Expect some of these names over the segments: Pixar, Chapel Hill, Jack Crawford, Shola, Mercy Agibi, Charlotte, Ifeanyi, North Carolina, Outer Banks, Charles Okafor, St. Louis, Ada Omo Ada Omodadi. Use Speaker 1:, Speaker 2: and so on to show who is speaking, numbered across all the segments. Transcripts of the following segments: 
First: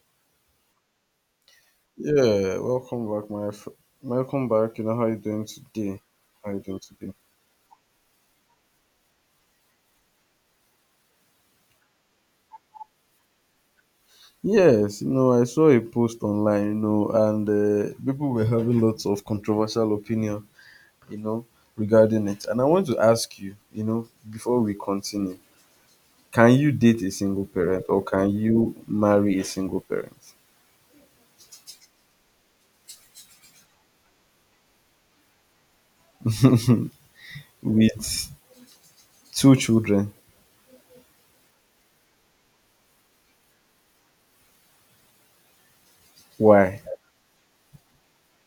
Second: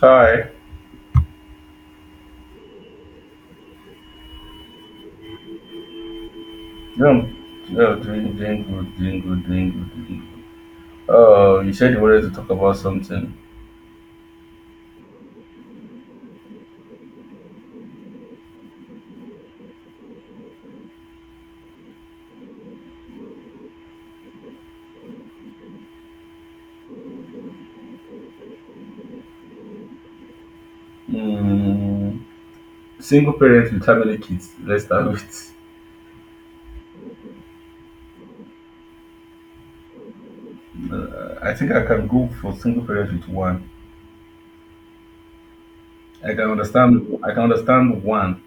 Speaker 1: Hi.
Speaker 2: Yeah, welcome back, welcome back. You know how you doing today? How you doing today?
Speaker 1: Yeah. Yeah, doing good. You said you wanted to talk about something.
Speaker 2: Yes, you know I saw a post online, and people were having lots of controversial opinion, you know, regarding it. And I want to ask you, before we continue, can you date a single parent or can you marry a single parent
Speaker 1: Mm, single parents with family kids? Let's start with.
Speaker 2: with two children?
Speaker 1: I think I can go for single parents with one.
Speaker 2: Why?
Speaker 1: I can understand one,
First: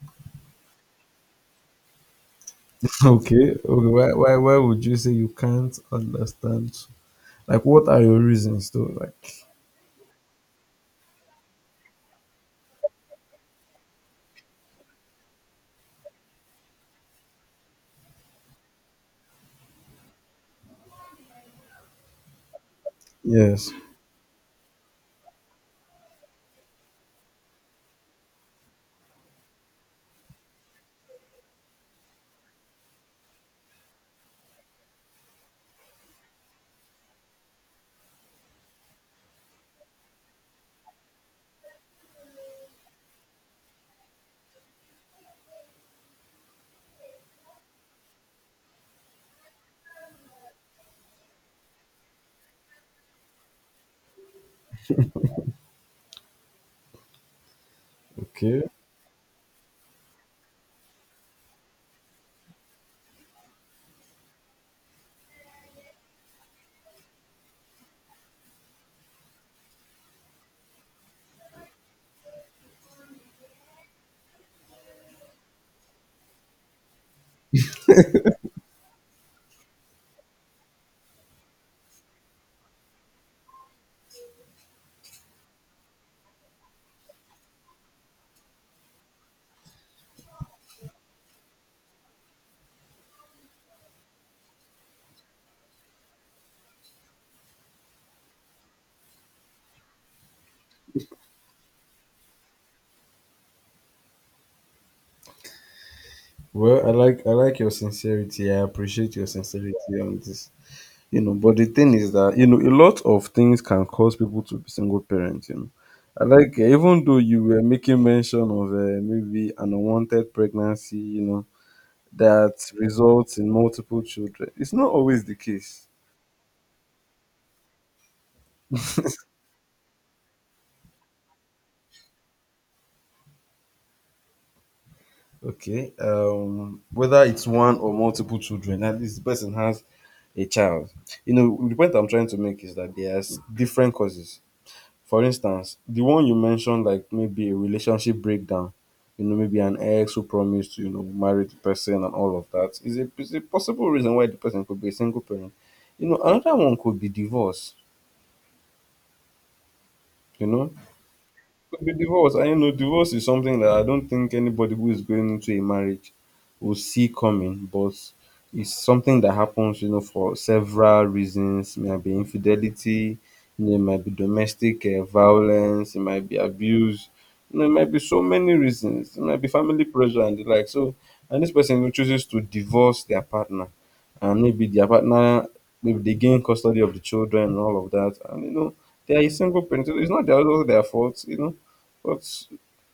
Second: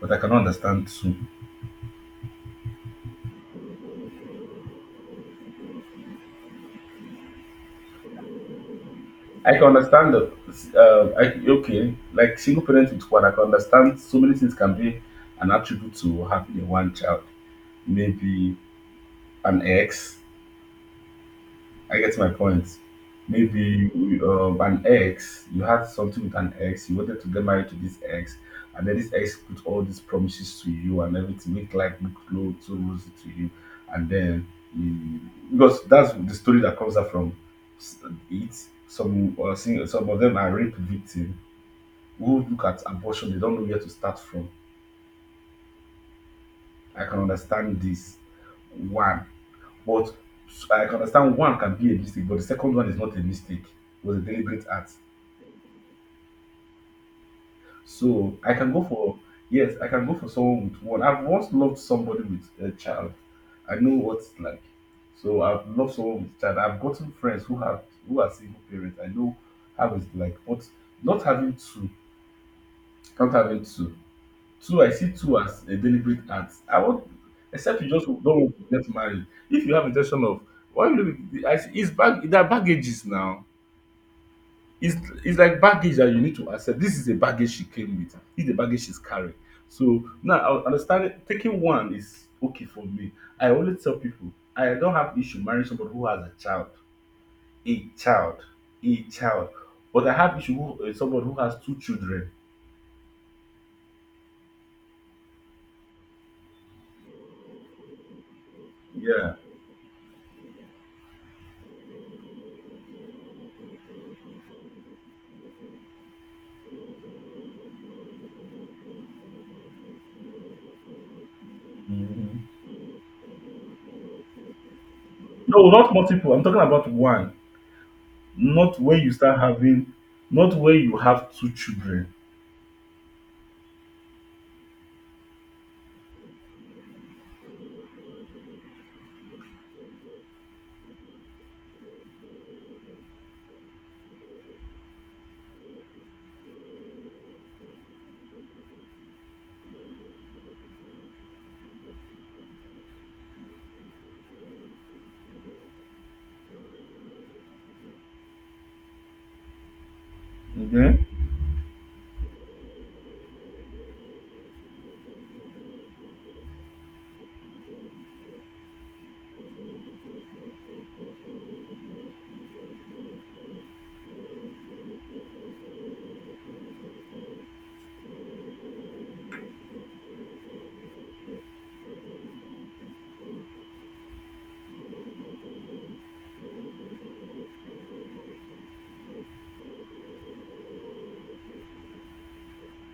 Speaker 1: but I cannot understand two.
Speaker 2: Okay, okay. Why would you say you can't understand? Like, what are your reasons, though? Like,
Speaker 1: I can understand the. Okay, like single parents with one, I can understand so many things can be an attribute to having a one child. Maybe an ex I get my point.
Speaker 2: yes.
Speaker 1: Maybe an ex, you had something with an ex, you wanted to get married to this ex, and then this ex put all these promises to you and everything, make like look low, too rosy to you, and then you, because that's the story that comes out from s- it. Some some of them are rape victim who look at abortion, they don't know where to start from. I can understand this one. But I can understand one can be a mistake, but the second one is not a mistake. It was a deliberate act. So I
Speaker 2: Okay.
Speaker 1: can go for Yes, I can go for someone with one. I've once loved somebody with a child. I know what it's like. So I've loved someone with child. I've gotten friends who are single parents. I know how it's like. But not having two, not having two. Two, I see two as a deliberate act. I want Except you just don't want to get married. If you have intention of why you I see it's bag there are baggages now, it's it's like baggage that you need to accept. This is a baggage she came with. This is the baggage she's carrying. So now I understand it. Taking one is okay for me. I always tell people I don't have issue marrying somebody who has a child, a child, a child. But I have issue with somebody who has two children.
Speaker 2: Well, I like your sincerity. I appreciate your
Speaker 1: Yeah.
Speaker 2: sincerity on this. You know, but the thing is that you know a lot of things can cause people to be single parents. You know, even though you were making mention of maybe an unwanted pregnancy. You know
Speaker 1: Mhm.
Speaker 2: that results in multiple children. It's not always the
Speaker 1: No,
Speaker 2: case.
Speaker 1: not multiple. I'm talking about one. Not where you start having, not where you have two children.
Speaker 2: Okay. Whether it's one or multiple children, at least the person has a child. You know, the point I'm trying to make is that there's different causes. For instance, the one you mentioned, like maybe a relationship breakdown, you know, maybe an ex who promised to, marry the person and all of that, is a possible reason why the person could be a single parent. You know, another one could be divorce, you know,
Speaker 1: Okay?
Speaker 2: could be divorce. I know divorce is something that I don't think anybody who is going into a marriage will see coming, but it's something that happens, for several reasons. It might be infidelity, you know, it might be domestic violence, it might be abuse, you know, it might be so many reasons. It might be family pressure and the like. So, and this person who chooses to divorce their partner, and maybe their partner, maybe they gain custody of the children and all of that, and you know, they are a single parent. So it's not their, also their fault, you know but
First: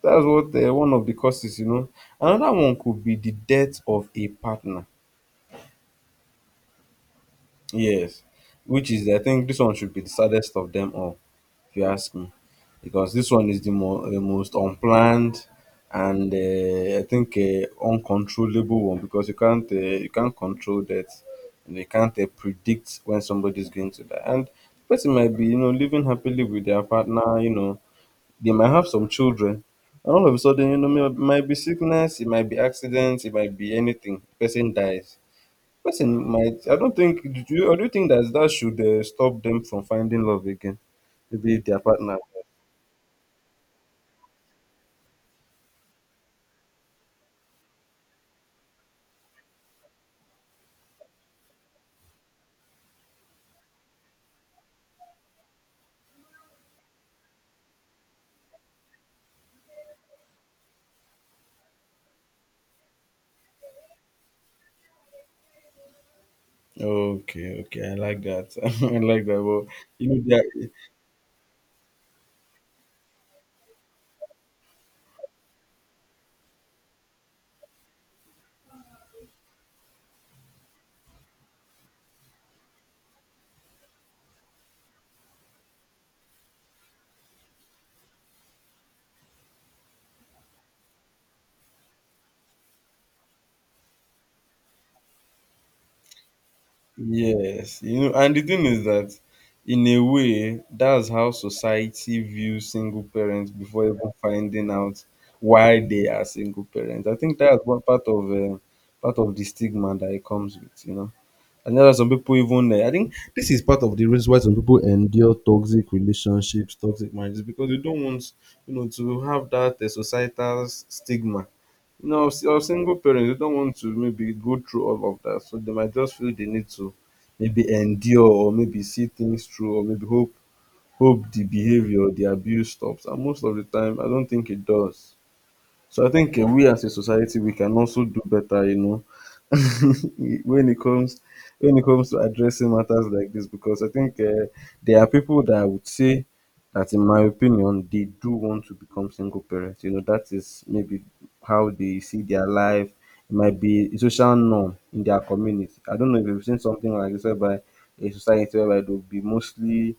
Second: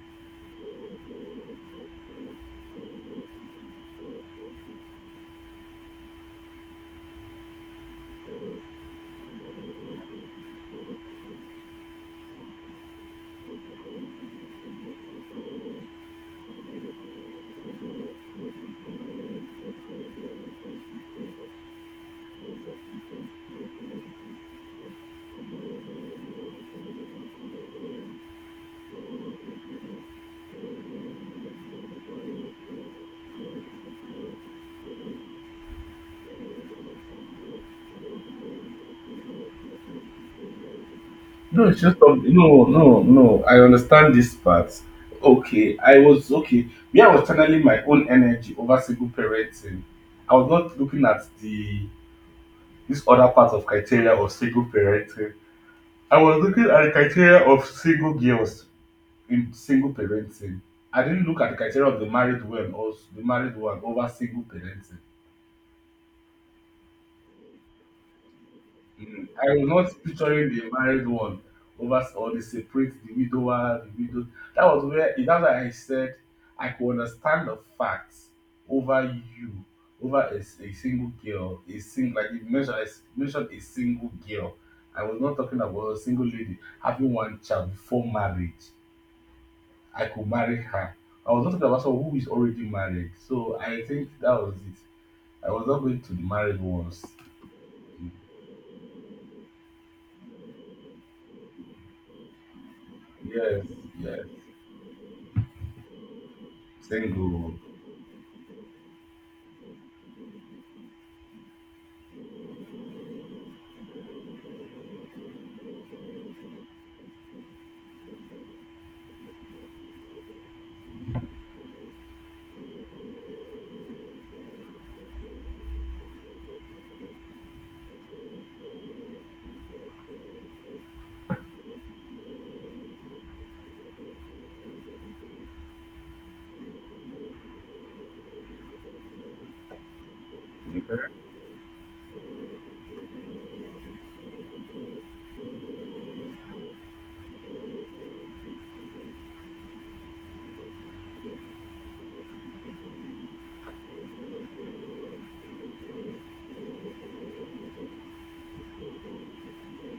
Speaker 2: that's what one of the causes. Another one could be the death of a partner. Yes, which is I think this one should be the saddest of them all, if you ask me, because this one is the most unplanned and I think uncontrollable one, because you can't control that, and you can't predict when somebody is going to die and the person might be, living happily with their partner, you know, they might have some children, and all of a sudden, might be sickness, it might be accidents, it might be anything. Person dies. Person might. I don't think. Do you think that should stop them from finding love again? Maybe
Speaker 1: No,
Speaker 2: their
Speaker 1: it's just
Speaker 2: partner.
Speaker 1: no, no. I understand this part. Okay. Yeah, I was channeling my own energy over single parenting. I was not looking at the this other part of criteria of single parenting. I was looking at the criteria of single girls in single parenting. I didn't look at the criteria of the married one or the married one over single parenting.
Speaker 2: Okay, okay, I like that. I like
Speaker 1: Mm.
Speaker 2: that.
Speaker 1: I
Speaker 2: Well,
Speaker 1: was not
Speaker 2: you know, they
Speaker 1: picturing
Speaker 2: are,
Speaker 1: the married one over or the widower, the widow. That was where That's why I said I could understand the facts over you, over a single girl, a single like you mentioned, I mentioned a single girl. I was not talking about a single lady having one child before marriage. I could marry her. I was not talking about someone who is already married. So I think that was it. I was not going to the married ones.
Speaker 2: yes, and the thing is that in a way, that's how society views single parents
Speaker 1: Yes,
Speaker 2: before even
Speaker 1: yes,
Speaker 2: finding out why they are single parents. I think
Speaker 1: single.
Speaker 2: that's what part of the stigma that it comes with. I know some people even I think this is part of the reason why some people endure toxic relationships, toxic marriages because they don't want to have that societal stigma. You know, or single parents, they don't want to maybe go through all of that, so they might just feel they need to maybe endure or maybe see things through or maybe hope the behavior, the abuse stops. And most of the time, I don't think it does. So I think we as a society, we can also do better, you know, when it comes when it comes to addressing matters like this, because I think there are people that I would say that, in my opinion, they do want to become single parents. You know, that is maybe how they see their life. It might be a social norm in their community. I don't know if you've seen something like this, whereby a society whereby they'll be mostly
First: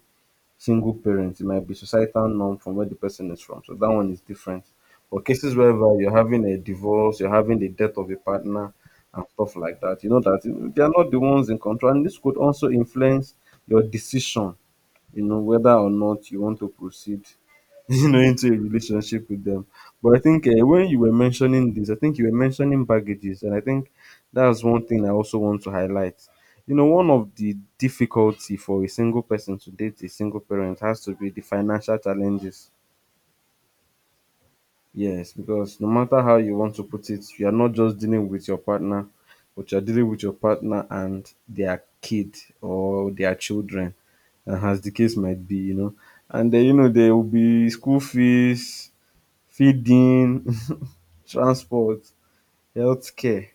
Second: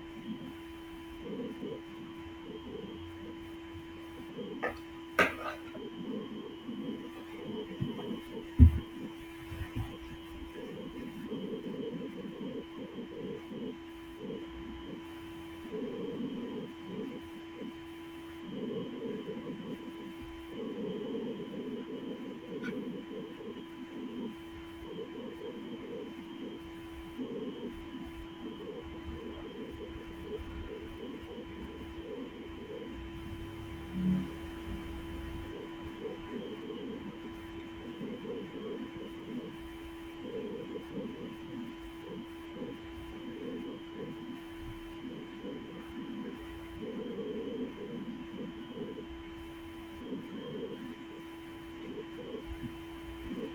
Speaker 2: single parents, it might be societal norm from where the person is from. So that one is different. But cases wherever you're having a divorce, you're having the death of a partner and stuff like that, you know that they are not the ones in control. And this could also influence your decision, whether or not you want to proceed, into a relationship with them. But I think when you were mentioning this, I think you were mentioning baggages, and I think that's one thing I also want to highlight. You know, one of the difficulty for a single person to date a single parent has to be the financial challenges. Yes, because no matter how you want to put it, you are not just dealing with your partner, but you're dealing with your partner and their kid or their children, and as the case might be. And then, there will be school fees, feeding, transport, healthcare,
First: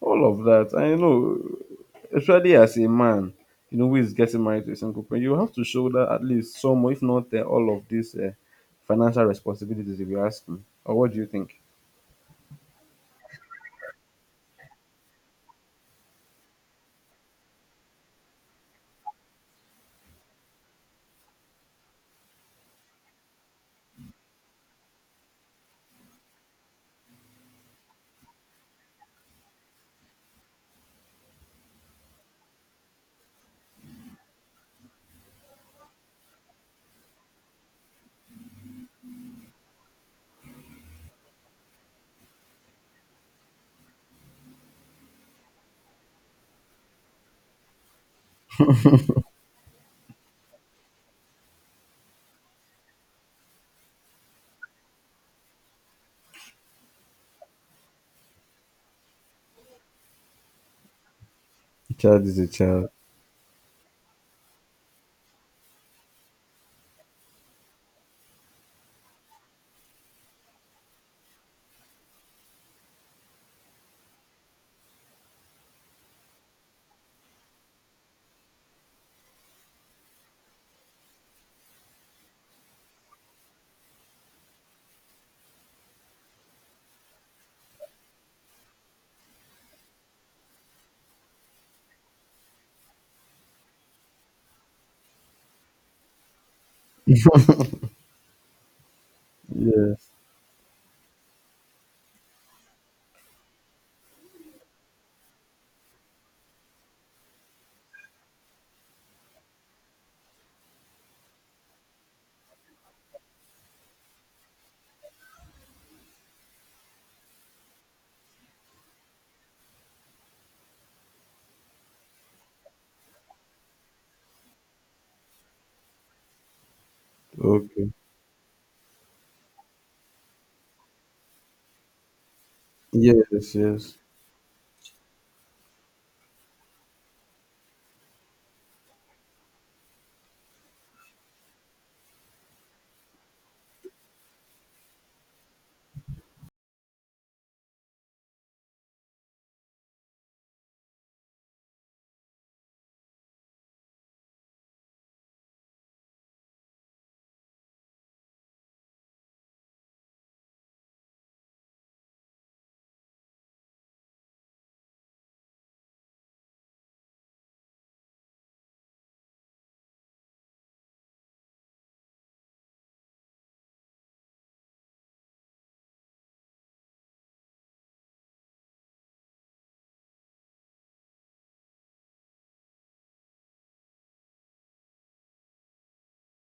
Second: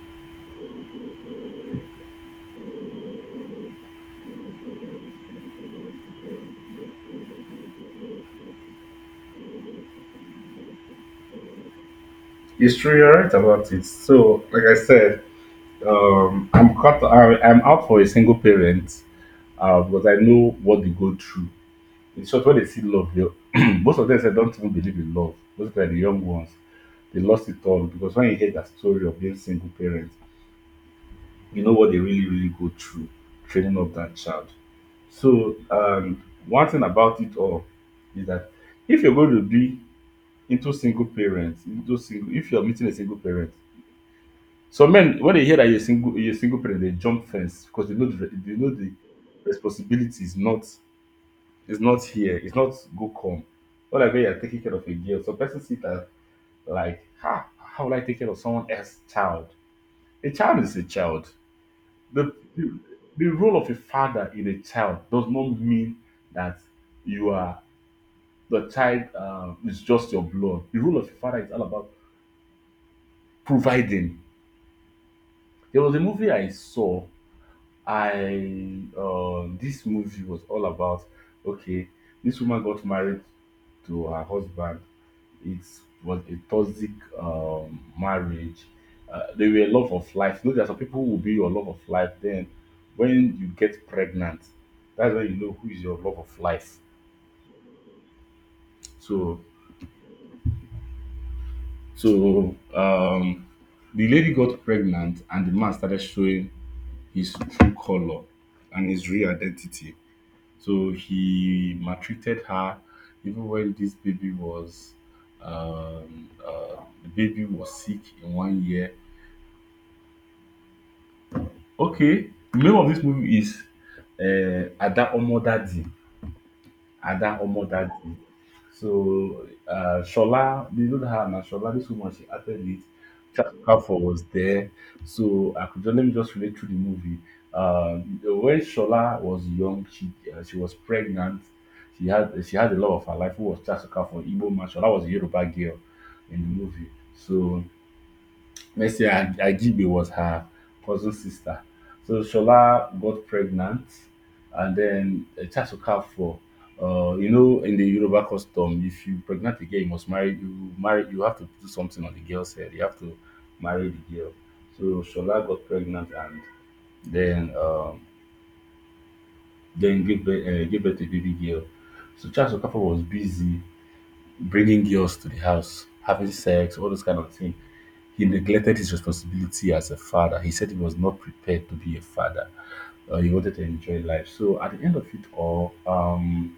Speaker 2: all of that. And especially as a man, who is getting married to a single person, you have to shoulder at least some, if not all of these financial responsibilities, if you ask me. Or what do you think?
Speaker 1: It's true. You're right about it. So, like I said, I'm cut. I'm out for a single parent because I know what they go through. In short, when they see love, they, most of them say don't even believe in love. Most of the young ones, they lost it all because when you hear that story of being single parent, you know what they really go through training up that child. So, one thing about it all is that if you're going to be into single parents, into single, if you're meeting a single parent, some men, when they hear that you're single parent, they jump fence because they know the responsibility is not here. It's not go come. Not like when you're taking care of a girl. Some person see that like, ha, how will I take care of someone else's child? A child is a child.
Speaker 2: A child
Speaker 1: The,
Speaker 2: is a
Speaker 1: the
Speaker 2: child.
Speaker 1: the role of a father in a child does not mean that you are the child is just your blood. The role of a father is all about providing. There was a movie I saw I this movie was all about okay, this woman got married to her husband. It was a toxic marriage. They were love of life. You know, there are some people who will be your love of life. Then, when you get pregnant, that's when you know who is your love of life. So,
Speaker 2: Yes.
Speaker 1: so the lady got pregnant, and the man started showing his true color and his real identity. So he maltreated her even when this baby was um uh, the baby was sick in 1 year. Okay, the name of this movie is uh, Ada Omo Ada
Speaker 2: Okay.
Speaker 1: Omodadi. So Shola, they don't have now. Shola, this woman, she acted it. Jack
Speaker 2: Yes, yes.
Speaker 1: was there. So I could just, let me just relate to the movie. Uh, when Shola was young, she was pregnant. She had a love of her life who was Jack Crawford, Igbo man. Shola was a Yoruba girl in the movie. So Agibi was her cousin sister. So Shola got pregnant, and then Chasukafo, you know, in the Yoruba custom, if you pregnant a girl, you must marry. You marry. You have to do something on the girl's head. You have to marry the girl. So Shola got pregnant, and then um, then give birth, to baby girl. So Charles Okafor was busy bringing girls to the house, having sex, all those kind of things. He neglected his responsibility as a father. He said he was not prepared to be a father. He wanted to enjoy life. So at the end of it all,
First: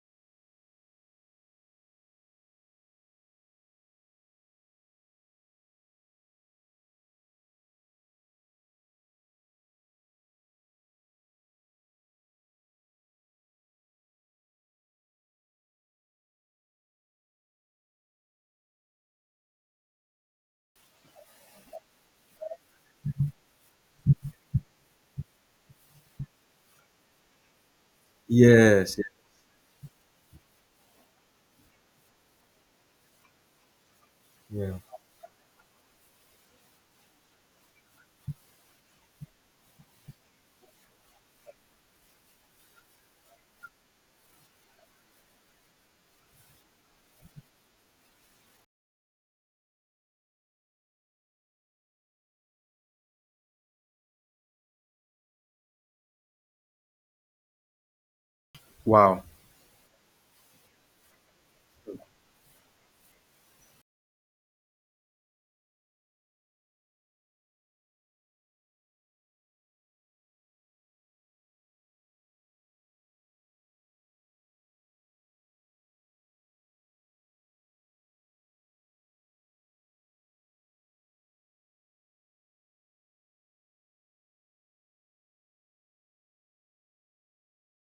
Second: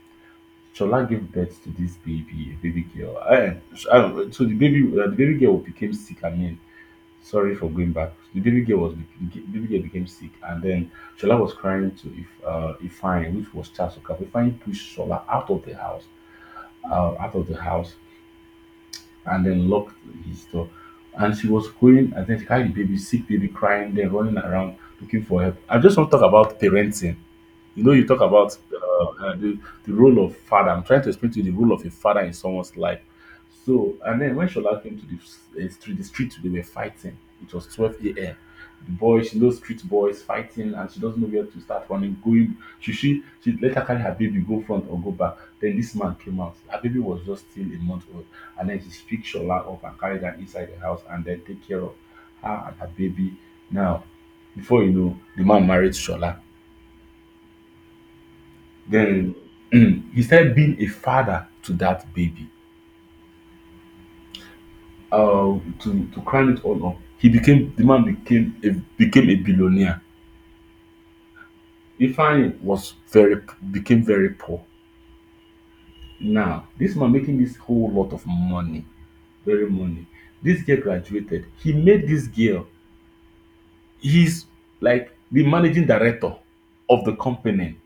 Speaker 1: Shola gave birth to this baby, baby girl. I, so the baby girl became sick. I mean, sorry for going back. The baby girl became sick, and then Shola was crying to if Ifine, which was Charles Okafor. Ifine pushed Shola out of the house, uh, out of the house and then locked his door. And she was going, and then she carried the baby, sick baby crying, then running around looking for help. I just want to talk about parenting. You know, you talk about
Speaker 2: Yes, yes.
Speaker 1: the role of father. I'm trying to explain to you the role of a father in someone's life. So, and then when
Speaker 2: Yeah.
Speaker 1: Shola came to the, the street, they were fighting. It was 12 a.m. The boy, she knows street boys fighting, and she doesn't know where to start running. Going, she let her carry her baby go front or go back. Then this man came out. Her baby was just still a month old, and then she picked Shola up and carried her inside the house, and then take care of her and her baby. Now, before you know, the man married Shola,
Speaker 2: Wow.
Speaker 1: then he started being a father to that baby. To crown it all up, he became the man became became a billionaire. Ifeanyi was very became very poor. Now this man making this whole lot of money, very money. This girl graduated. He made this girl. He's like the managing director of the company.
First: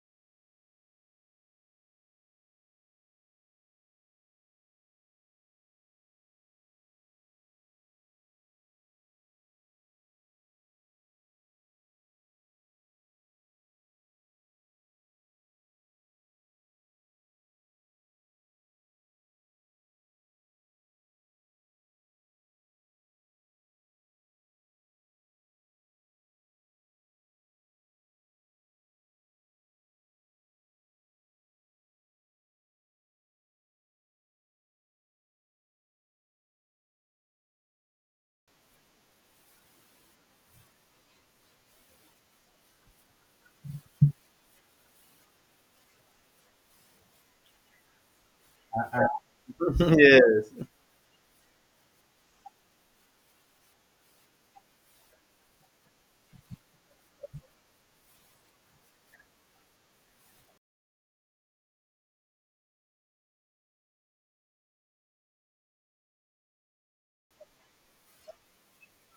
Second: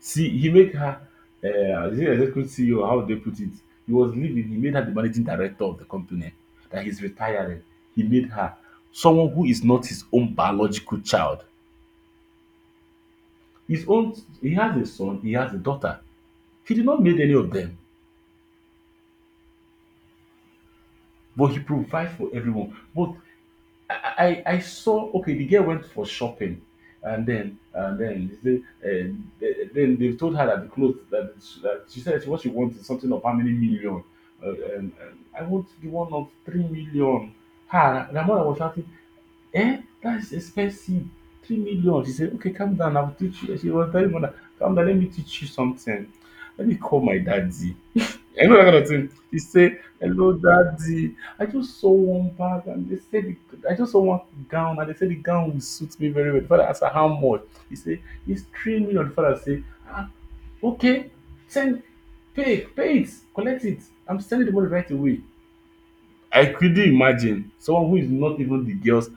Speaker 1: See, he make her, is it executive CEO? How they put it? He was leaving. He made her the managing director of the company. That he's retiring. He made her someone who is not his own biological child. His own. He has a son. He has a daughter. He did not made any of them, but he provides for everyone. But I saw okay the girl went for shopping, and then uh, then they told her that the clothes that, that she said what she wants is something of how many million, and I want the one of 3 million. Her the mother was shouting, eh that's expensive, 3 million. She said okay calm down I will teach you. She was telling mother calm down let me teach you something. Let me call my daddy. Yeah. You know that kind of thing. He say, "Hello,
Speaker 2: Yeah.
Speaker 1: daddy. I just saw one bag, and they said the, I just saw one gown, and they said the gown will suit me very well." The father asked her how much. He say, "It's 3 million." The father say, "Ah, okay, send, pay, pay it, collect it. I'm sending the money right away." I couldn't imagine someone who is not even the girl's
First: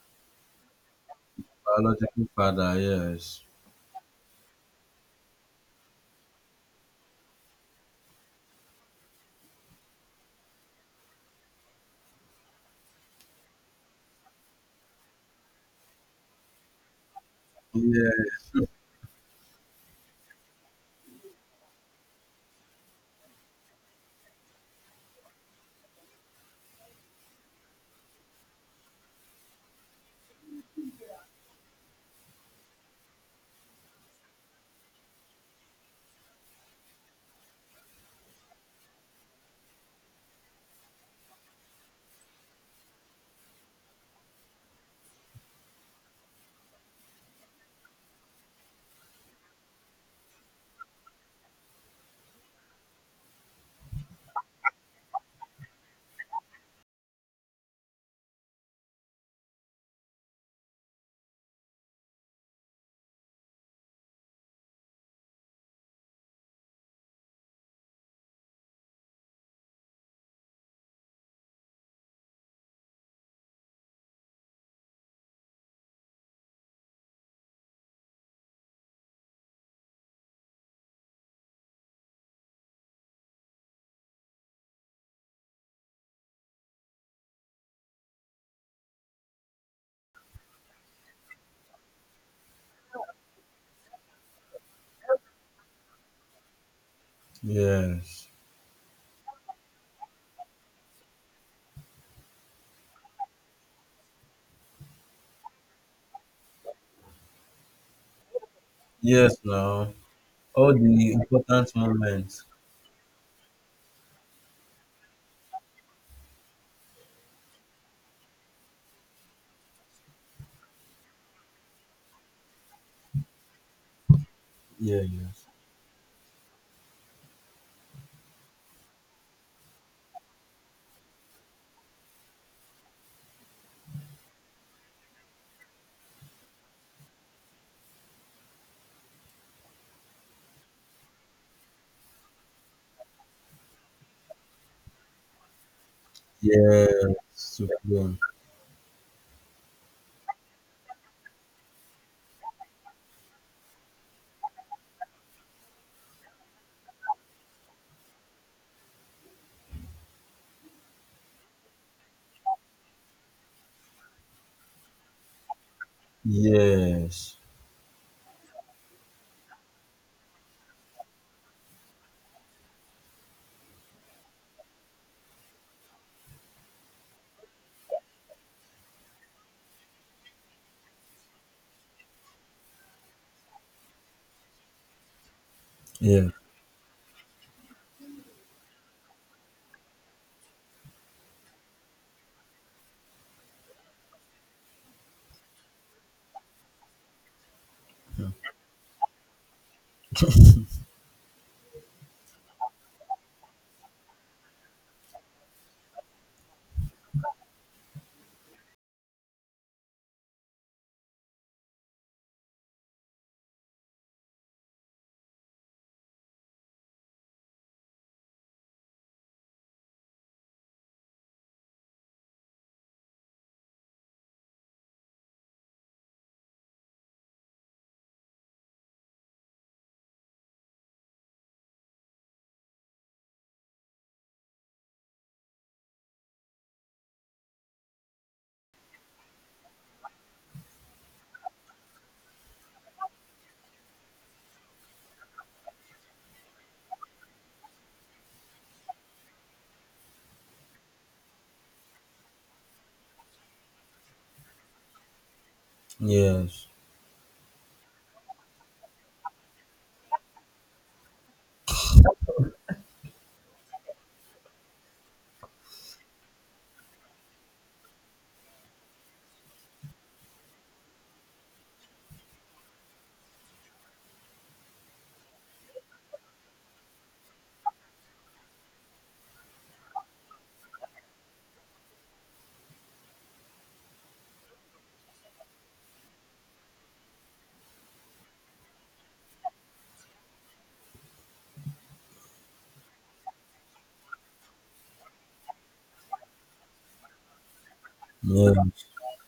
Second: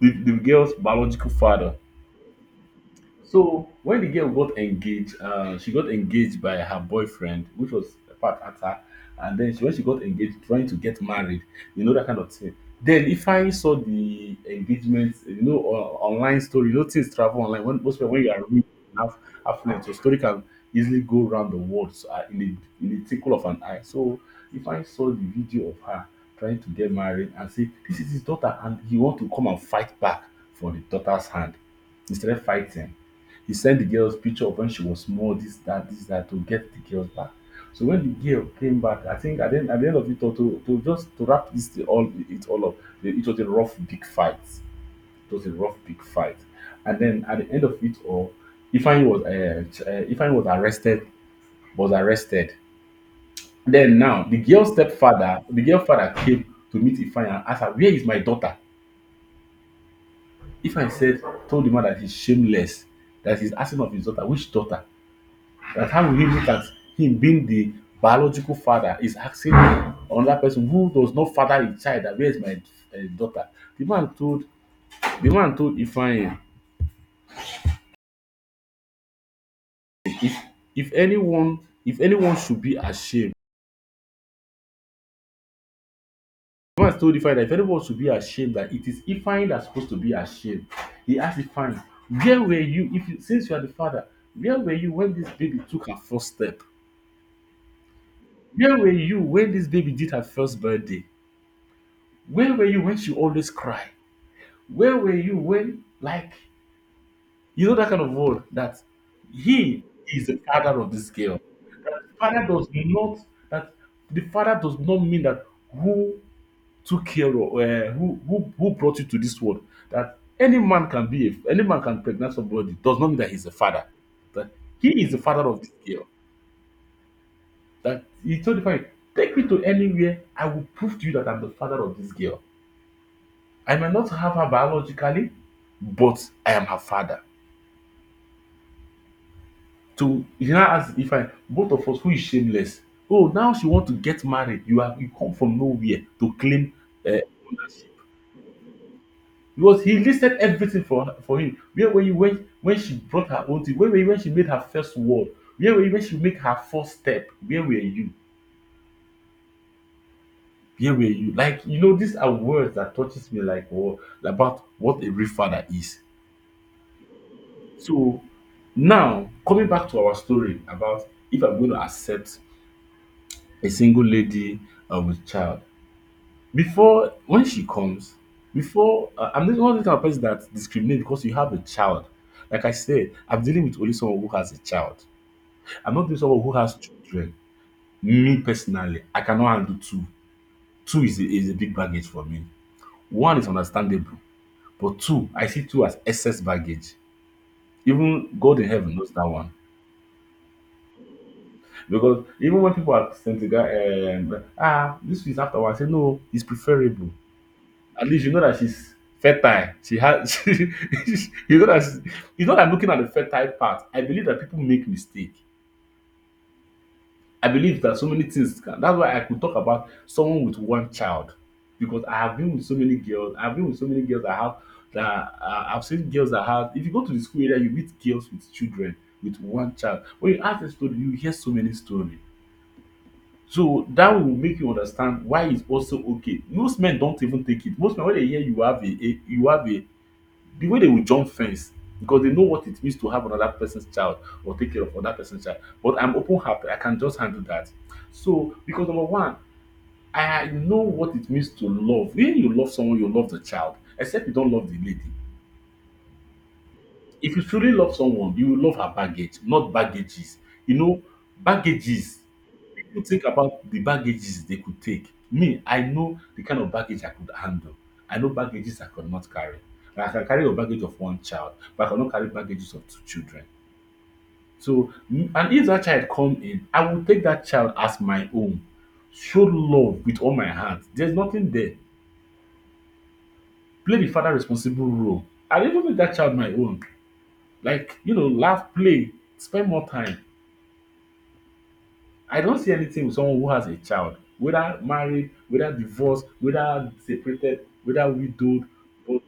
Speaker 1: the, the girl's biological father.
Speaker 2: Biological father, yes.
Speaker 1: So when the girl got engaged, she got engaged by her boyfriend, which was a part at her. And then when she got engaged, trying to get married, you know that kind of thing. Then if I saw the engagement, you know, online story, you know, things travel online. When most people, when
Speaker 2: Yeah.
Speaker 1: you are rich and have affluent, your story can easily go around the world so, in the tickle of an eye. So if I saw the video of her trying to get married and say this is his daughter, and he want to come and fight back for the daughter's hand instead of fighting he sent the girl's picture of when she was small, this, that, to get the girls back. So when the girl came back, I think at the end of it, all, to just to wrap this thing all it all up, it was a rough big fight. It was a rough big fight, and then at the end of it all, Ifeanyi was Ifeanyi was arrested. Was arrested. Then now the girl's stepfather, the girl father came to meet Ifeanyi and asked her, "Where is my daughter?" Ifeanyi said, Told the man that he's shameless, that he's asking of his daughter, "Which daughter?" That how we you look at him being the biological father is asking another person who does not father a child that where is my daughter. The man told the man told Ifeanyi, if anyone, if anyone should be ashamed, the man told Ifeanyi that if anyone should be ashamed that it is Ifeanyi that's supposed to be ashamed. He asked Ifeanyi, where were you if you since you are the father, where were you when this baby took her first step,
Speaker 2: Yes.
Speaker 1: where were you when this baby did her first birthday, where were you when she always cried? Where were you when, like, you know, that kind of role that
Speaker 2: Yes
Speaker 1: he
Speaker 2: now.
Speaker 1: is the
Speaker 2: All
Speaker 1: father of this
Speaker 2: the
Speaker 1: girl.
Speaker 2: important moments.
Speaker 1: Father does not that The father does not mean that who took care of who, who brought you to this world. That any man can be a, any man can pregnant somebody does not mean that he's a father. That
Speaker 2: Yeah,
Speaker 1: he is the
Speaker 2: yes.
Speaker 1: father of this girl. That he told the father, take me to anywhere, I will prove to you that I'm the father of this girl. I may not have her biologically, but I am her father. To he now ask if I both of us who is shameless. Oh now she want to get married, you are you come from nowhere to claim
Speaker 2: Yes.
Speaker 1: um
Speaker 2: So,
Speaker 1: ownership, because he listed everything for her for him. Where were you when she brought her own thing, where were you when she made her first word, where were you when she make her first step, where were you, where were you, like you know these are words that touches me like war about what a real father is. So now coming back to our story about if I'm going to accept a single lady with child. Before when she comes, before I I'm not the type of person that discriminate because you have a child. Like I said, I'm dealing with only someone who has a child. I'm not dealing with
Speaker 2: yeah.
Speaker 1: someone who has children. Me personally, I cannot handle two. Two is a big baggage for me. One is understandable, but two, I see two as excess baggage. Even God in heaven knows that one. Because even when people are saying to guy, ah, this is after one, I say, no, it's preferable. At least you know that she's fertile. She has. She, you know that. She, you know that I'm looking at the fertile part. I believe that people make mistake. I believe that so many things. Can, that's why I could talk about someone with one child, because I have been with so many girls. I've been with so many girls. I have that I've seen girls that have. If you go to the school area, you meet girls with children with one child. When you ask a story, you hear so many stories. So that will make you understand why it's also okay. Most men don't even take it. Most men when they hear you have a the way they will jump fence because they know what it means to have another person's child or take care of another person's child. But I'm open happy. I can just handle that. So because number one, I know what it means to love. When you love someone, you love the child, except you don't love the lady.
Speaker 2: Yes.
Speaker 1: If you truly love someone, you will love her baggage, not baggages. You know, baggages, people think about the baggages they could take. Me, I know the kind of baggage I could handle. I know baggages I could not carry. I can carry a baggage of one child, but I cannot carry baggages of two children. So, and if that child come in, I will take that child as my own. Show love with all my heart. There's nothing there. Play the father responsible role. I even make that child my own. Like, you know, laugh, play, spend more time. I don't see anything with someone who has a child, whether married, whether divorced, whether separated, whether widowed, but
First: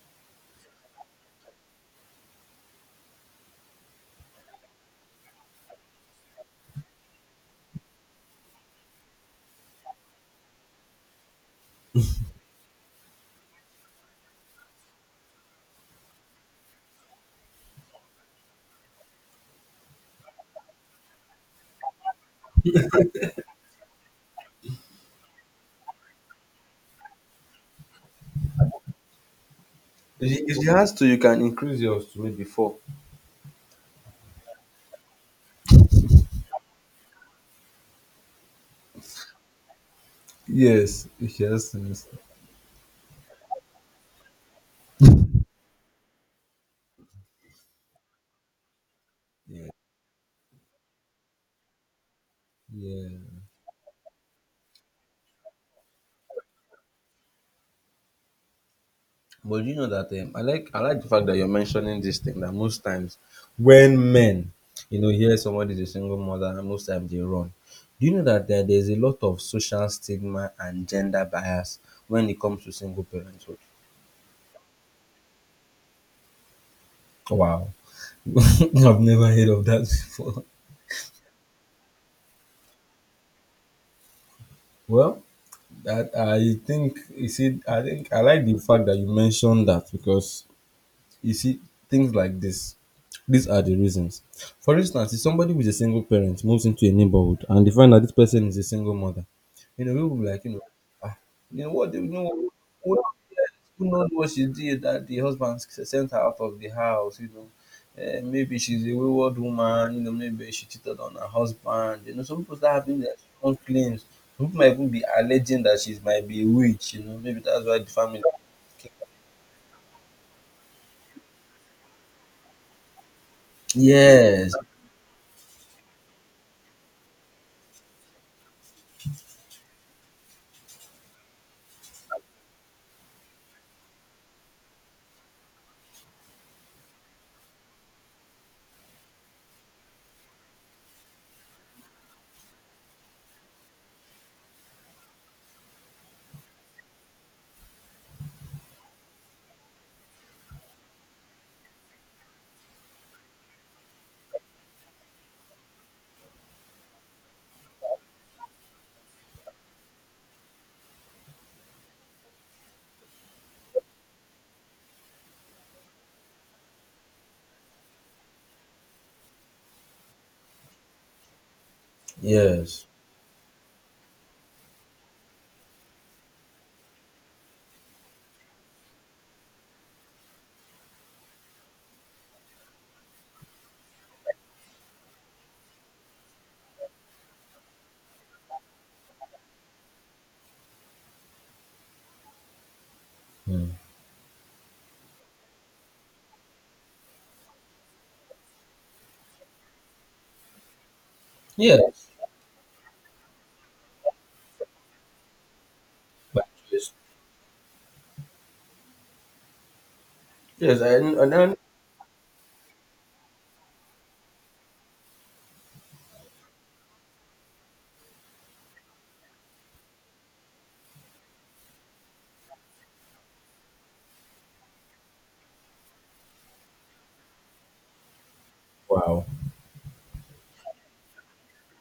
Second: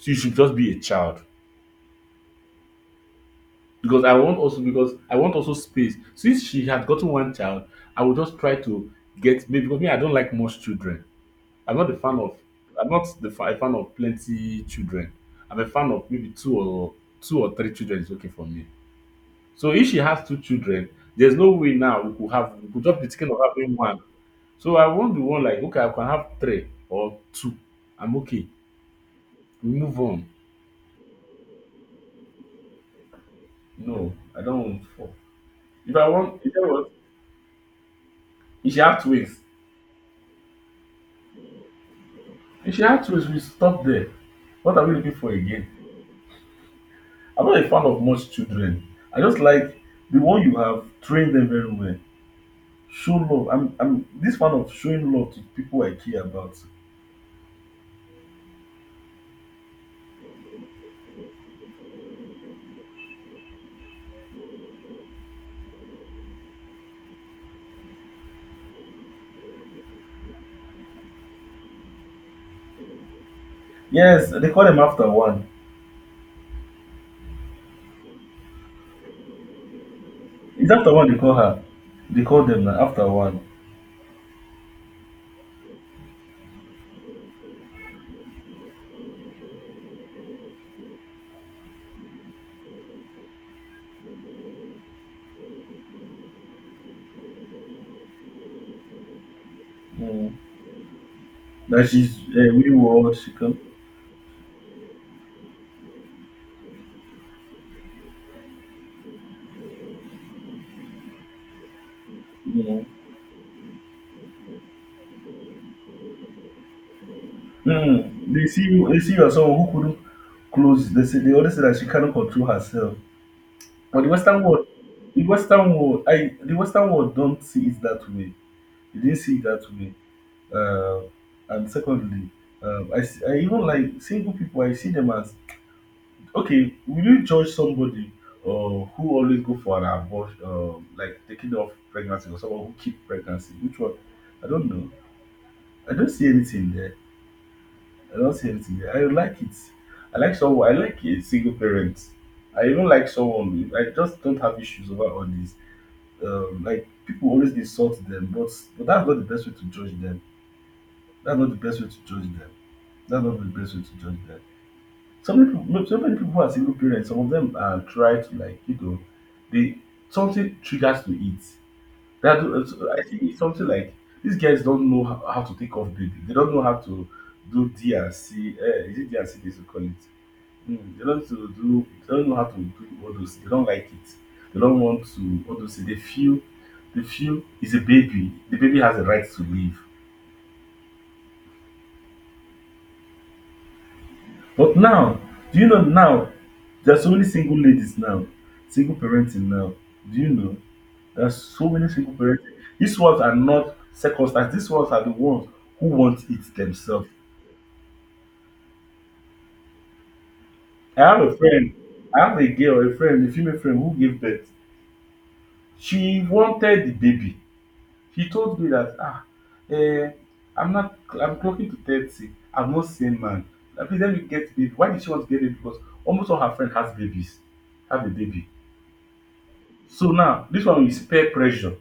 Speaker 1: she should just be a child. Because I want also space. Since she had gotten one child, I will just try to get maybe because me I don't like much children. I'm not a fan of I'm not the fa- a fan of plenty children. I'm a fan of maybe two or three children is okay for me. So if she has two children, there's no way now we could just be thinking of having one. So I won't be one like okay, I can have three or two. I'm okay. We move on.
Speaker 2: If she has to, you can increase yours to maybe four.
Speaker 1: No, I don't want four. If I want if I want If she have twins.
Speaker 2: Yes. If she has to.
Speaker 1: If she have twins, we stop there. What are we looking for again? I'm not a fan of much children. I just like the one you have, train them very well. Show
Speaker 2: Yes.
Speaker 1: love. I'm this fan of showing love to people I care about.
Speaker 2: But do you know that I like the fact that you're mentioning this thing that most times when men, hear somebody's a single mother, most times they run. Do you know that there's a lot of social stigma and gender bias when it comes to single parenthood?
Speaker 1: Yes, they call them after one.
Speaker 2: Wow. I've never heard of that before.
Speaker 1: It's after one they call her. They call them na after one.
Speaker 2: Well, that I think, you see, I think I like the fact that you mentioned that, because you see, things like this. These are the reasons. For instance, if somebody with a single parent moves into a neighborhood and they find that this person is a single mother, we will be
Speaker 1: Mm.
Speaker 2: like, "Ah,
Speaker 1: That she's a we
Speaker 2: what
Speaker 1: watch. She come.
Speaker 2: happened to the day that the husband sent her out of the house? You know, maybe she's a wayward woman, maybe she cheated on her husband. You know, some people start
Speaker 1: Mm.
Speaker 2: having their own claims. Some people might even be alleging that she might be a witch, maybe that's why the family."
Speaker 1: Mm, they see you as someone who couldn't close. They always say that she cannot control herself. But
Speaker 2: Yes,
Speaker 1: the Western world, I the Western world don't see it that way. They didn't see it that way. Uh, and secondly, I even like single people. I see them as okay. Will you judge somebody who always go for an abortion, like taking off pregnancy, or someone who keep pregnancy? Which one? I don't know. I don't see anything there. I don't see anything. I like it. I like someone. I like a single parent. I even like someone. I just don't have issues over all this. Like people always insult them, but that's not the best way to judge them. That's not the best way to judge them. That's not the best way to judge them. Some people, no, so many people are single parents. Some of them try to like you know, they something triggers to eat. That
Speaker 2: yes,
Speaker 1: I think it's something like these guys don't know how to take off baby. They don't know how to do D and C. Is it D and C? They should call it Mm, they don't know how to do all those they don't like it. They don't want to all those they feel is a baby. The baby has a right to live.
Speaker 2: mm.
Speaker 1: But now, do you know now there's so many single ladies now, single parenting now. Do you know? There's so many
Speaker 2: Yes.
Speaker 1: single parenting. These ones are not circumstances, these ones are the ones who want
Speaker 2: But
Speaker 1: it
Speaker 2: yes,
Speaker 1: themselves.
Speaker 2: yes,
Speaker 1: I have
Speaker 2: and
Speaker 1: a friend, I have a girl, a friend, a female friend who gave birth. She wanted the baby. He told me that, ah, eh, I'm not, I'm clocking to 30. I'm not sane man. Please let me get baby. Why did she want to get baby? Because almost all her friend has babies, have a baby.
Speaker 2: wow.
Speaker 1: So now, this one is peer pressure.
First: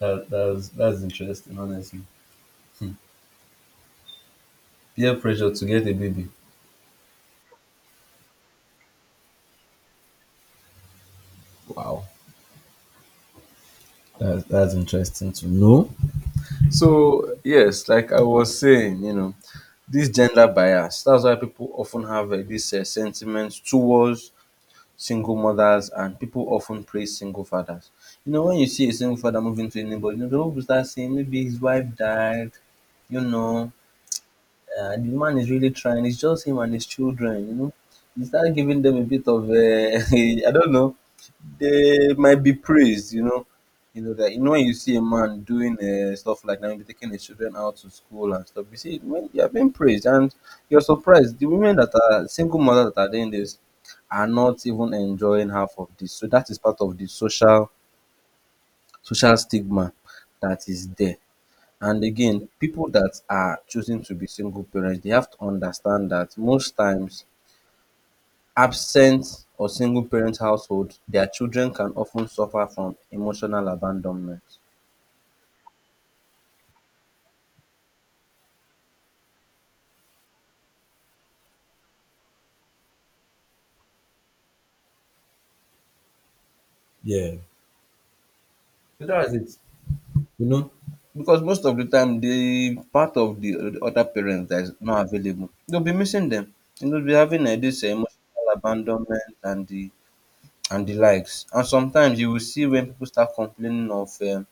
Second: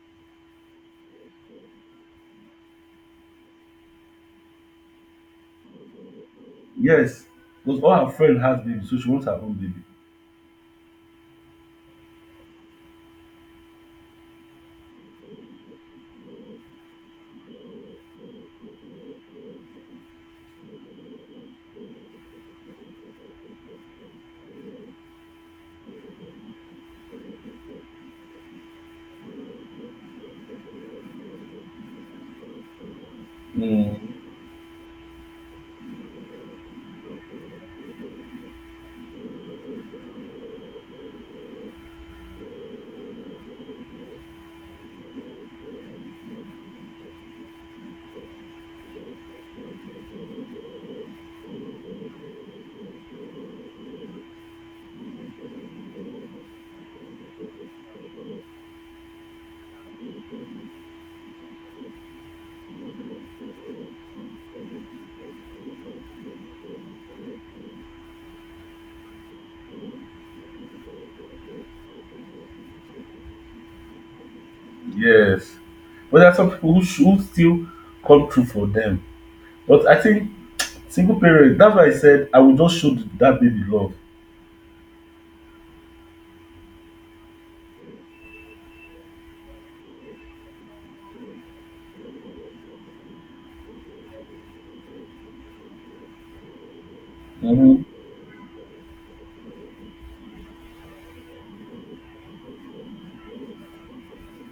Speaker 2: That's interesting, honestly. Peer pressure to get a baby.
Speaker 1: Yes, because all her friend has baby, so she wants her own baby.
Speaker 2: Wow. That's interesting to know. So yes, like I was saying, this gender bias. That's why people often have this sentiment towards single mothers, and people often praise single fathers. You know, when you see a single father moving to anybody, people start saying maybe his wife died. You know,
Speaker 1: Mm,
Speaker 2: the man is really trying. It's just him and his children, you know. You start giving them a bit of, I don't know, they might be praised. You know when you see a man doing stuff like that, maybe taking his children out to school and stuff. You see, when you are being praised, and you're surprised. The women that are single mothers that are doing this are not even enjoying half of this. So that is part of the social stigma that is there. And again, people that are choosing to be single parents, they have to understand that, most times, absent or single parent household, their children can often suffer from emotional abandonment.
Speaker 1: yes. But there are some people who, who still come true for them. But I think single parents, that's why I said I will just show that baby love.
Speaker 2: Yeah. So that's it. You know? Because most of the time, the part of the other parent that is not available, they'll be missing them. You know, they'll be having
Speaker 1: Mm-hmm.
Speaker 2: this emotional abandonment and the likes. And sometimes you will see when people start complaining of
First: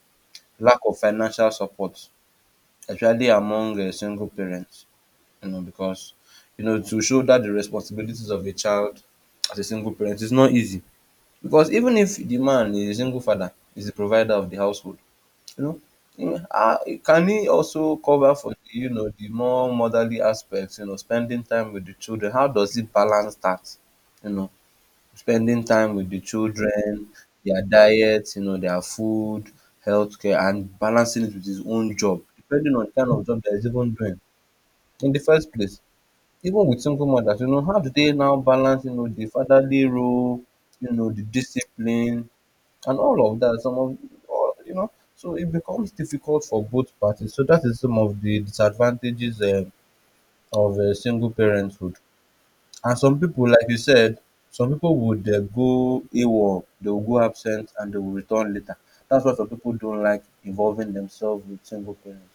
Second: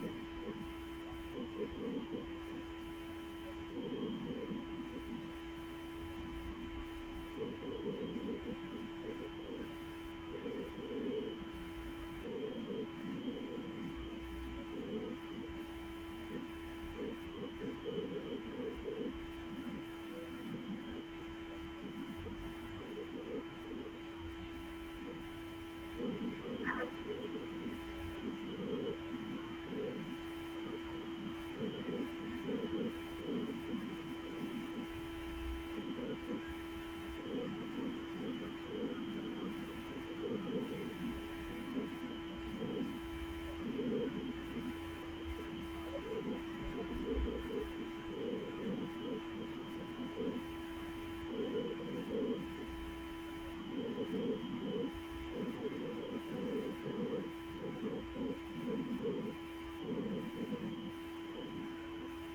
Speaker 2: lack of financial support, especially among single parents, because to shoulder the responsibilities of a child as a single parent is not easy. Because even if the man is a single father, is the provider of the household, you know, mm, ah, can he also cover for the more motherly aspects, spending time with the children? How does he balance that? You know, spending time with the children, their diet, you know, their food, healthcare, and balancing it with his own job, depending on the kind of job that he's even doing in the first place. Even with single mothers, you know, how do they now balance, you know, the fatherly role, you know, the discipline, and all of that? Some of, all, you know, so it becomes difficult for both parties. So that is some of the disadvantages of single parenthood. And some people, like you said, some people would go AWOL, they will go absent and they will return later. That's why some people don't like involving themselves with single parents,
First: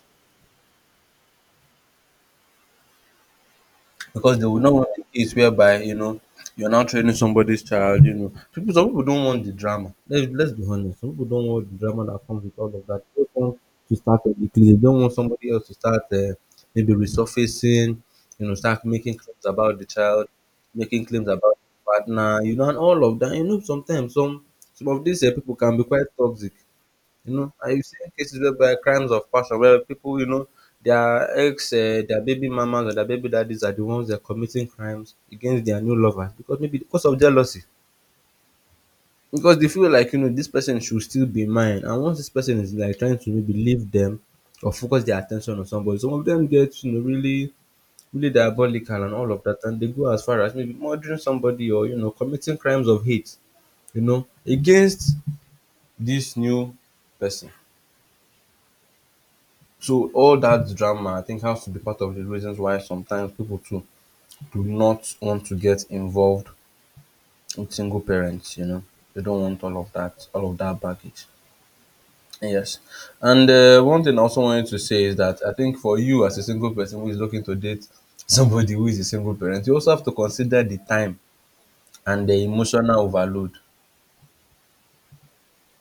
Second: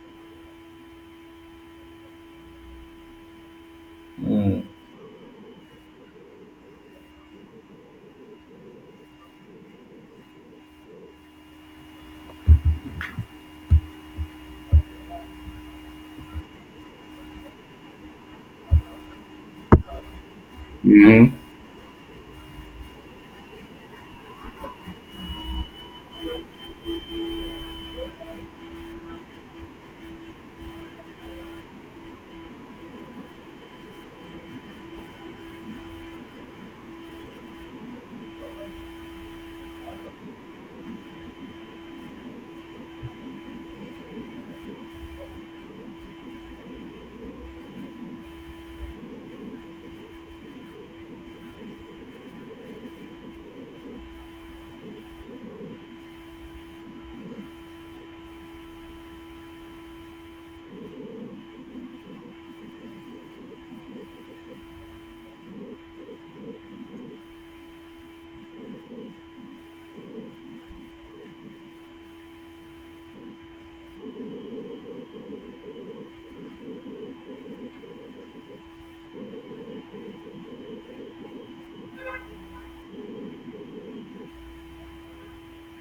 Speaker 2: because they would not want a case whereby, you know, you're now training somebody's child. You know, people, some people don't want the drama. Let's be honest. Some people don't want the drama that comes with all of that. They don't want to start a decrease. They don't want somebody else to start maybe resurfacing. You know, start making claims about the child, making claims
Speaker 1: Mm.
Speaker 2: about the partner. You know, and all of that. You know, sometimes some of these people can be quite toxic. You know, I've seen cases whereby crimes of passion, where people, you know, their ex, their baby mamas or their baby daddies are the ones that are committing crimes against their new lovers because maybe because of jealousy. Because they feel like, you know, this person should still be mine. And once this person is like trying to maybe leave them or focus their attention on somebody, some of them get, you know, really, really diabolical and all of that. And they go as far as maybe murdering somebody or, you know, committing crimes of hate, you know, against this new person. So all that drama, I think, has to be part of the reasons why sometimes people too do not want to get involved with single parents, you know. They don't want all of that baggage. Yes. And one thing I also wanted to say is that I think for you as a single person who is looking to date somebody who is a single parent, you also have to consider the time and the emotional overload.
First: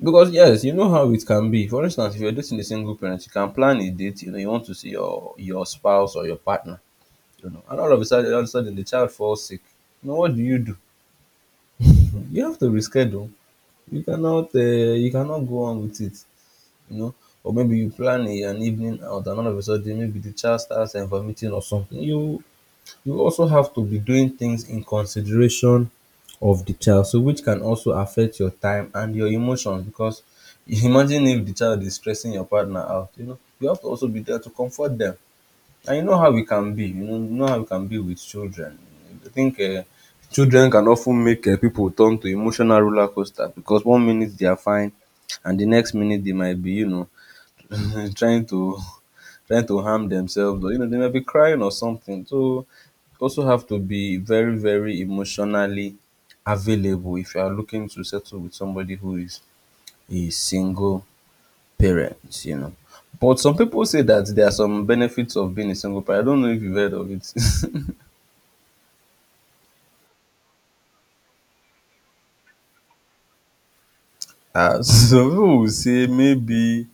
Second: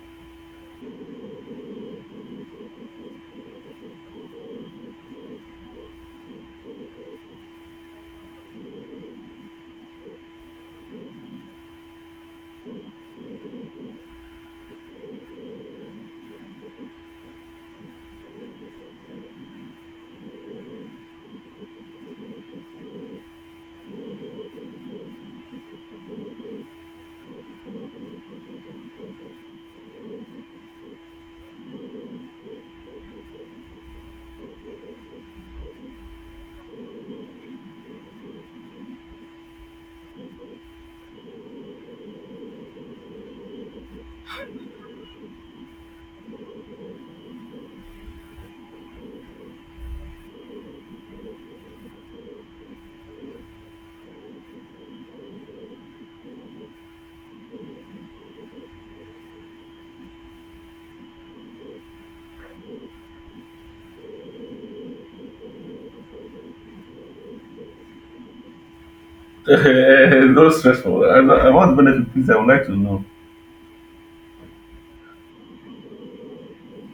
Speaker 2: Because yes, you know how it can be. For instance, if you're dating a single parent, you can plan a date, you know, you want to see your spouse or your partner, you know, and all of a sudden, all of a sudden, the child falls sick. You know, what do? You have to reschedule. You cannot go on with it. You know, or maybe you plan a, an evening out, and all of a sudden, maybe the child starts vomiting or something. You also have to be doing things in consideration of the child, so which can also affect your time and your emotion. Because imagine if the child is stressing your partner out, you know, you have to also be there to comfort them. And you know how we can be, you know how we can be with children. I think children can often make people turn to emotional roller coaster because one minute they are fine, and the next minute they might be, you know, trying to trying to harm themselves, or you know they might be crying or something. So you also have to be very very emotionally available if you are looking to settle with somebody who is single parents, you know. But some people say that there are some benefits of being a single parent. I don't know if you've heard of it.
Speaker 1: Eh, no stressful. I want benefit, please. I would like to know.
Speaker 2: Ah, some people will say maybe,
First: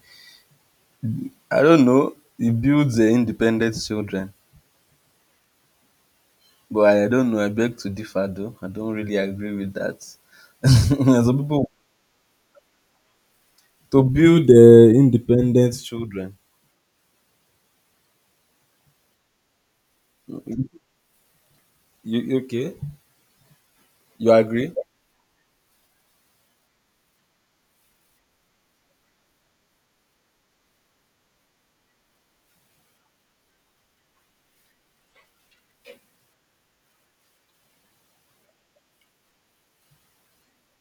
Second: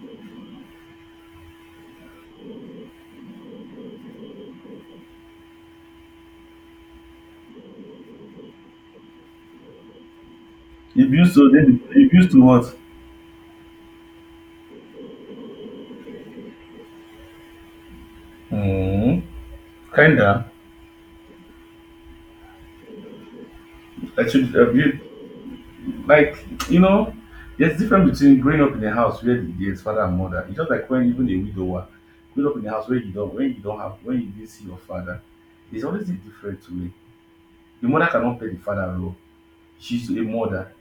Speaker 2: I don't know, it builds independent children. But I don't know, I beg to differ though. I don't really agree with that.
Speaker 1: If you
Speaker 2: Some
Speaker 1: so
Speaker 2: people
Speaker 1: then if you to what?
Speaker 2: to build independent children.
Speaker 1: Mm, kinda.
Speaker 2: You you okay?
Speaker 1: I
Speaker 2: You
Speaker 1: should
Speaker 2: agree?
Speaker 1: have you like you know. There's difference between growing up in a house where there's father and mother. It's just like when even a widower grew up in a house where you don't when you don't have when you didn't see your father. There's always a different way. The mother cannot play the father role. She's a mother.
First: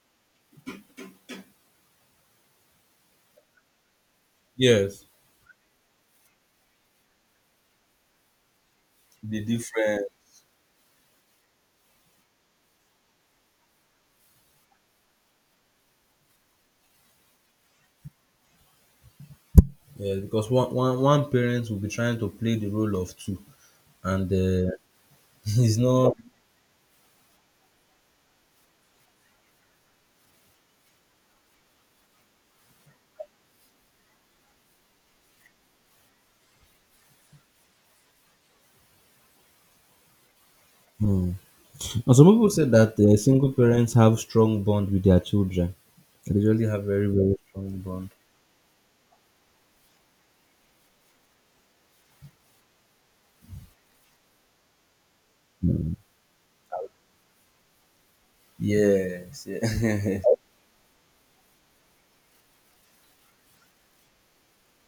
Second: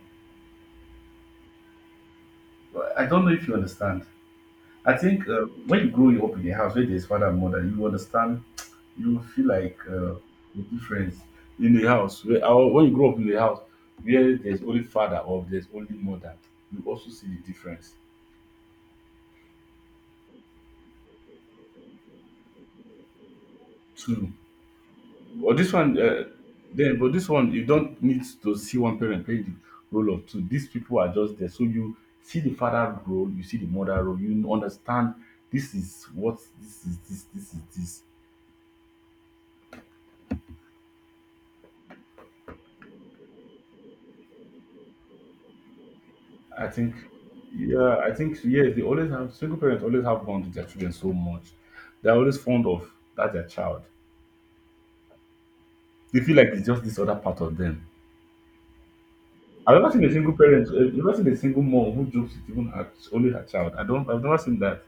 Speaker 1: I don't know if you understand. I
Speaker 2: Yes.
Speaker 1: think when you grow up in a house where there's father and mother, you understand you
Speaker 2: The
Speaker 1: feel like
Speaker 2: different.
Speaker 1: the difference in the house where when you grow up in the house where there's only father or there's only mother you also see the difference
Speaker 2: Yeah, because one parent will be trying to play the role of two, and
Speaker 1: too but this
Speaker 2: it's
Speaker 1: one
Speaker 2: not.
Speaker 1: then but this one you don't need to see one parent play the role of two these people are just there so you see the father role you see the mother role you understand this is what this is this this is this.
Speaker 2: Hmm. And some people said that single parents have strong bond with their children. They really
Speaker 1: I
Speaker 2: have
Speaker 1: think,
Speaker 2: very very strong
Speaker 1: yeah,
Speaker 2: bond.
Speaker 1: I think, yes, they always have single parents always have bond with their children so much. They're always fond of that their child. They feel like it's just this other part of them.
Speaker 2: Yes,
Speaker 1: I've never seen a
Speaker 2: yeah.
Speaker 1: single parent, I've never seen a single mom who jokes with even her, only her child. I don't, I've never seen that.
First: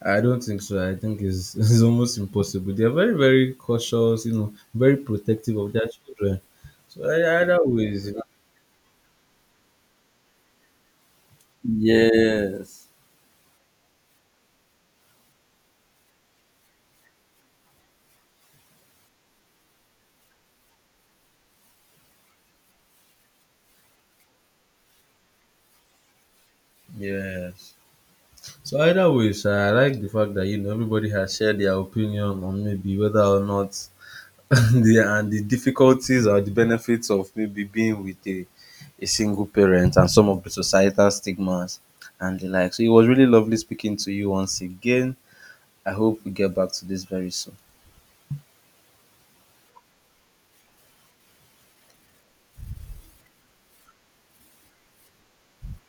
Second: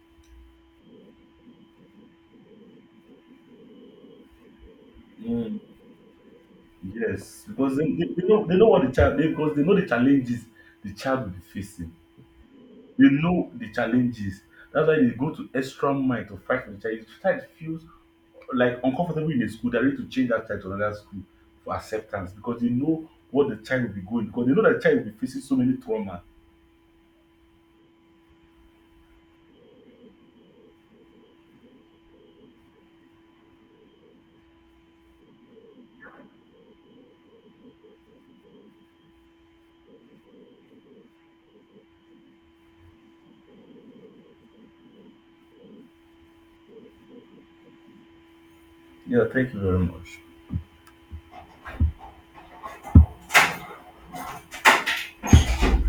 Speaker 2: I don't think so. I think it's, it's almost impossible. They are very very cautious, you know, very protective
Speaker 1: Mm.
Speaker 2: of their children. So ei-
Speaker 1: Yes,
Speaker 2: either
Speaker 1: because
Speaker 2: ways, you know,
Speaker 1: they know what the child they, because they know the challenges the child will be facing.
Speaker 2: yes,
Speaker 1: They know the challenges. That's why they go to extra mile to fight for the child. The child feels like uncomfortable in a school, they're ready to change that child to another school for acceptance because they know what the child will be going because they know that the child will be facing so many trauma.
Speaker 2: yes. So either ways, I like the fact that you know everybody has shared their opinion on maybe whether or not the and the difficulties or the benefits of maybe being with a single parent and some of the societal stigmas and the like. So it was really lovely speaking to you once again. I hope we get back to this very soon.
Speaker 1: Yeah, thank you very much.